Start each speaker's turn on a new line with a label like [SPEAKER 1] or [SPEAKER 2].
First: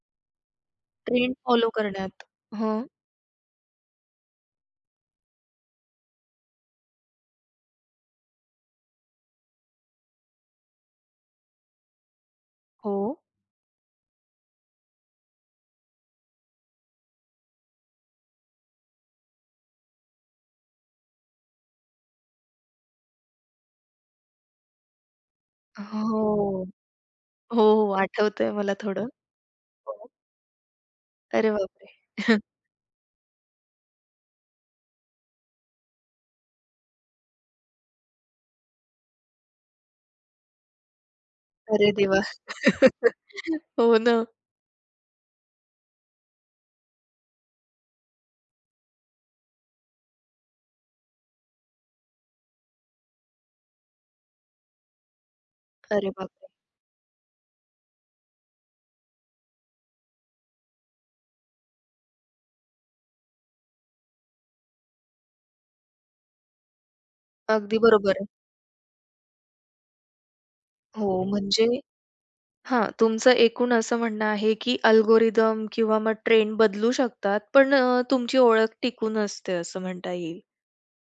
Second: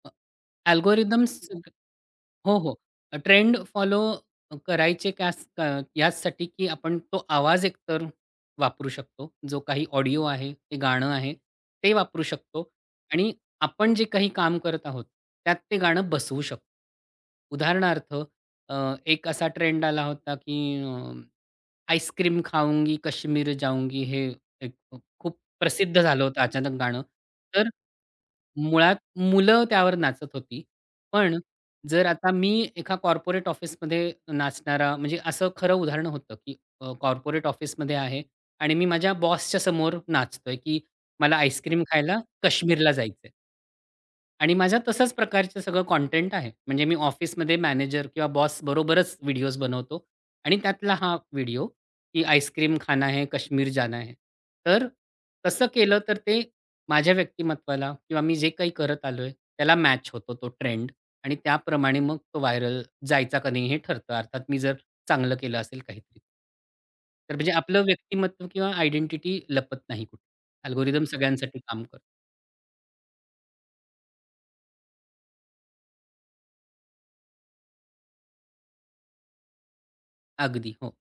[SPEAKER 1] अ,
[SPEAKER 2] trend
[SPEAKER 1] algorithms
[SPEAKER 2] follow करण्यात.
[SPEAKER 1] हो, हो.
[SPEAKER 2] हं.
[SPEAKER 1] अ ट्रेंड फॉलो करायचे कयास अ, याचसाठी, की आपण तो आवाज एकतर वापरू शकतो, जो काही ऑडिओ आहे, ते गाणं आहे, ते वापरू शकतो
[SPEAKER 2] हो.
[SPEAKER 1] आणि आपण जे काही काम करत आहोत, त्यात ते गाणं बसवू शकतो. उदाहरणार्थ अ, एक असा ट्रेंड आला होता, की अ, आईस्क्रीम खाऊंगी, कश्मीर जाऊंगी हे एक अ, खूप प्रसिद्ध
[SPEAKER 2] हो,
[SPEAKER 1] झालं होतं अचानक गाणं.
[SPEAKER 2] हो,
[SPEAKER 1] तर
[SPEAKER 2] हो, आठवतंय मला
[SPEAKER 1] मुळात
[SPEAKER 2] थोडं.
[SPEAKER 1] मुलं त्यावर
[SPEAKER 2] हो.
[SPEAKER 1] नाचत होती. पण
[SPEAKER 2] अरे बापरे!
[SPEAKER 1] जर आता मी एका कॉर्पोरेट ऑफिसमध्ये नाचणारा म्हणजे असं खरं उदाहरण होतं, की अ, कॉर्पोरेट ऑफिसमध्ये आहे आणि मी माझ्या बॉसच्या समोर नाचतोय, की मला आईस्क्रीम
[SPEAKER 2] अरे देवा!
[SPEAKER 1] खायला काश्मीरला जायचंय.
[SPEAKER 2] हो ना.
[SPEAKER 1] आणि माझ्या तशाच प्रकारचं सगळं कॉटेंट आहे, म्हणजे मी ऑफिसमध्ये मॅनेजर किंवा बॉसबरोबरच व्हिडिओज बनवतो आणि त्यातला हा व्हिडिओ, की आईस्क्रीम खाना है, काश्मीर जाना है. तर तसं केलं,
[SPEAKER 2] अरे
[SPEAKER 1] तर ते
[SPEAKER 2] बापरे!
[SPEAKER 1] माझ्या व्यक्तिमत्त्वाला किंवा मी जे काही करत आलोय त्याला मॅच होतो तो ट्रेंड आणि त्याप्रमाणे मग तो व्हायरल जायचा का नाही हे ठरतं. अर्थात मी जर चांगलं केलं असेल काहीतरी. तर म्हणजे
[SPEAKER 2] अगदी
[SPEAKER 1] आपलं
[SPEAKER 2] बरोबर आहे.
[SPEAKER 1] व्यक्तिमत्व किंवा आयडेंटिटी लपत नाही कुठे अल्गोरिदम्स
[SPEAKER 2] हो,
[SPEAKER 1] सगळ्यांसाठी
[SPEAKER 2] म्हणजे
[SPEAKER 1] काम करतो.
[SPEAKER 2] हां, तुमचं एकूण असं म्हणणं आहे, की अल्गोरिदम किंवा मग ट्रेंड बदलू शकतात, पण अ, तुमची ओळख टिकून असते असं म्हणता येईल.
[SPEAKER 1] अगदी, हो.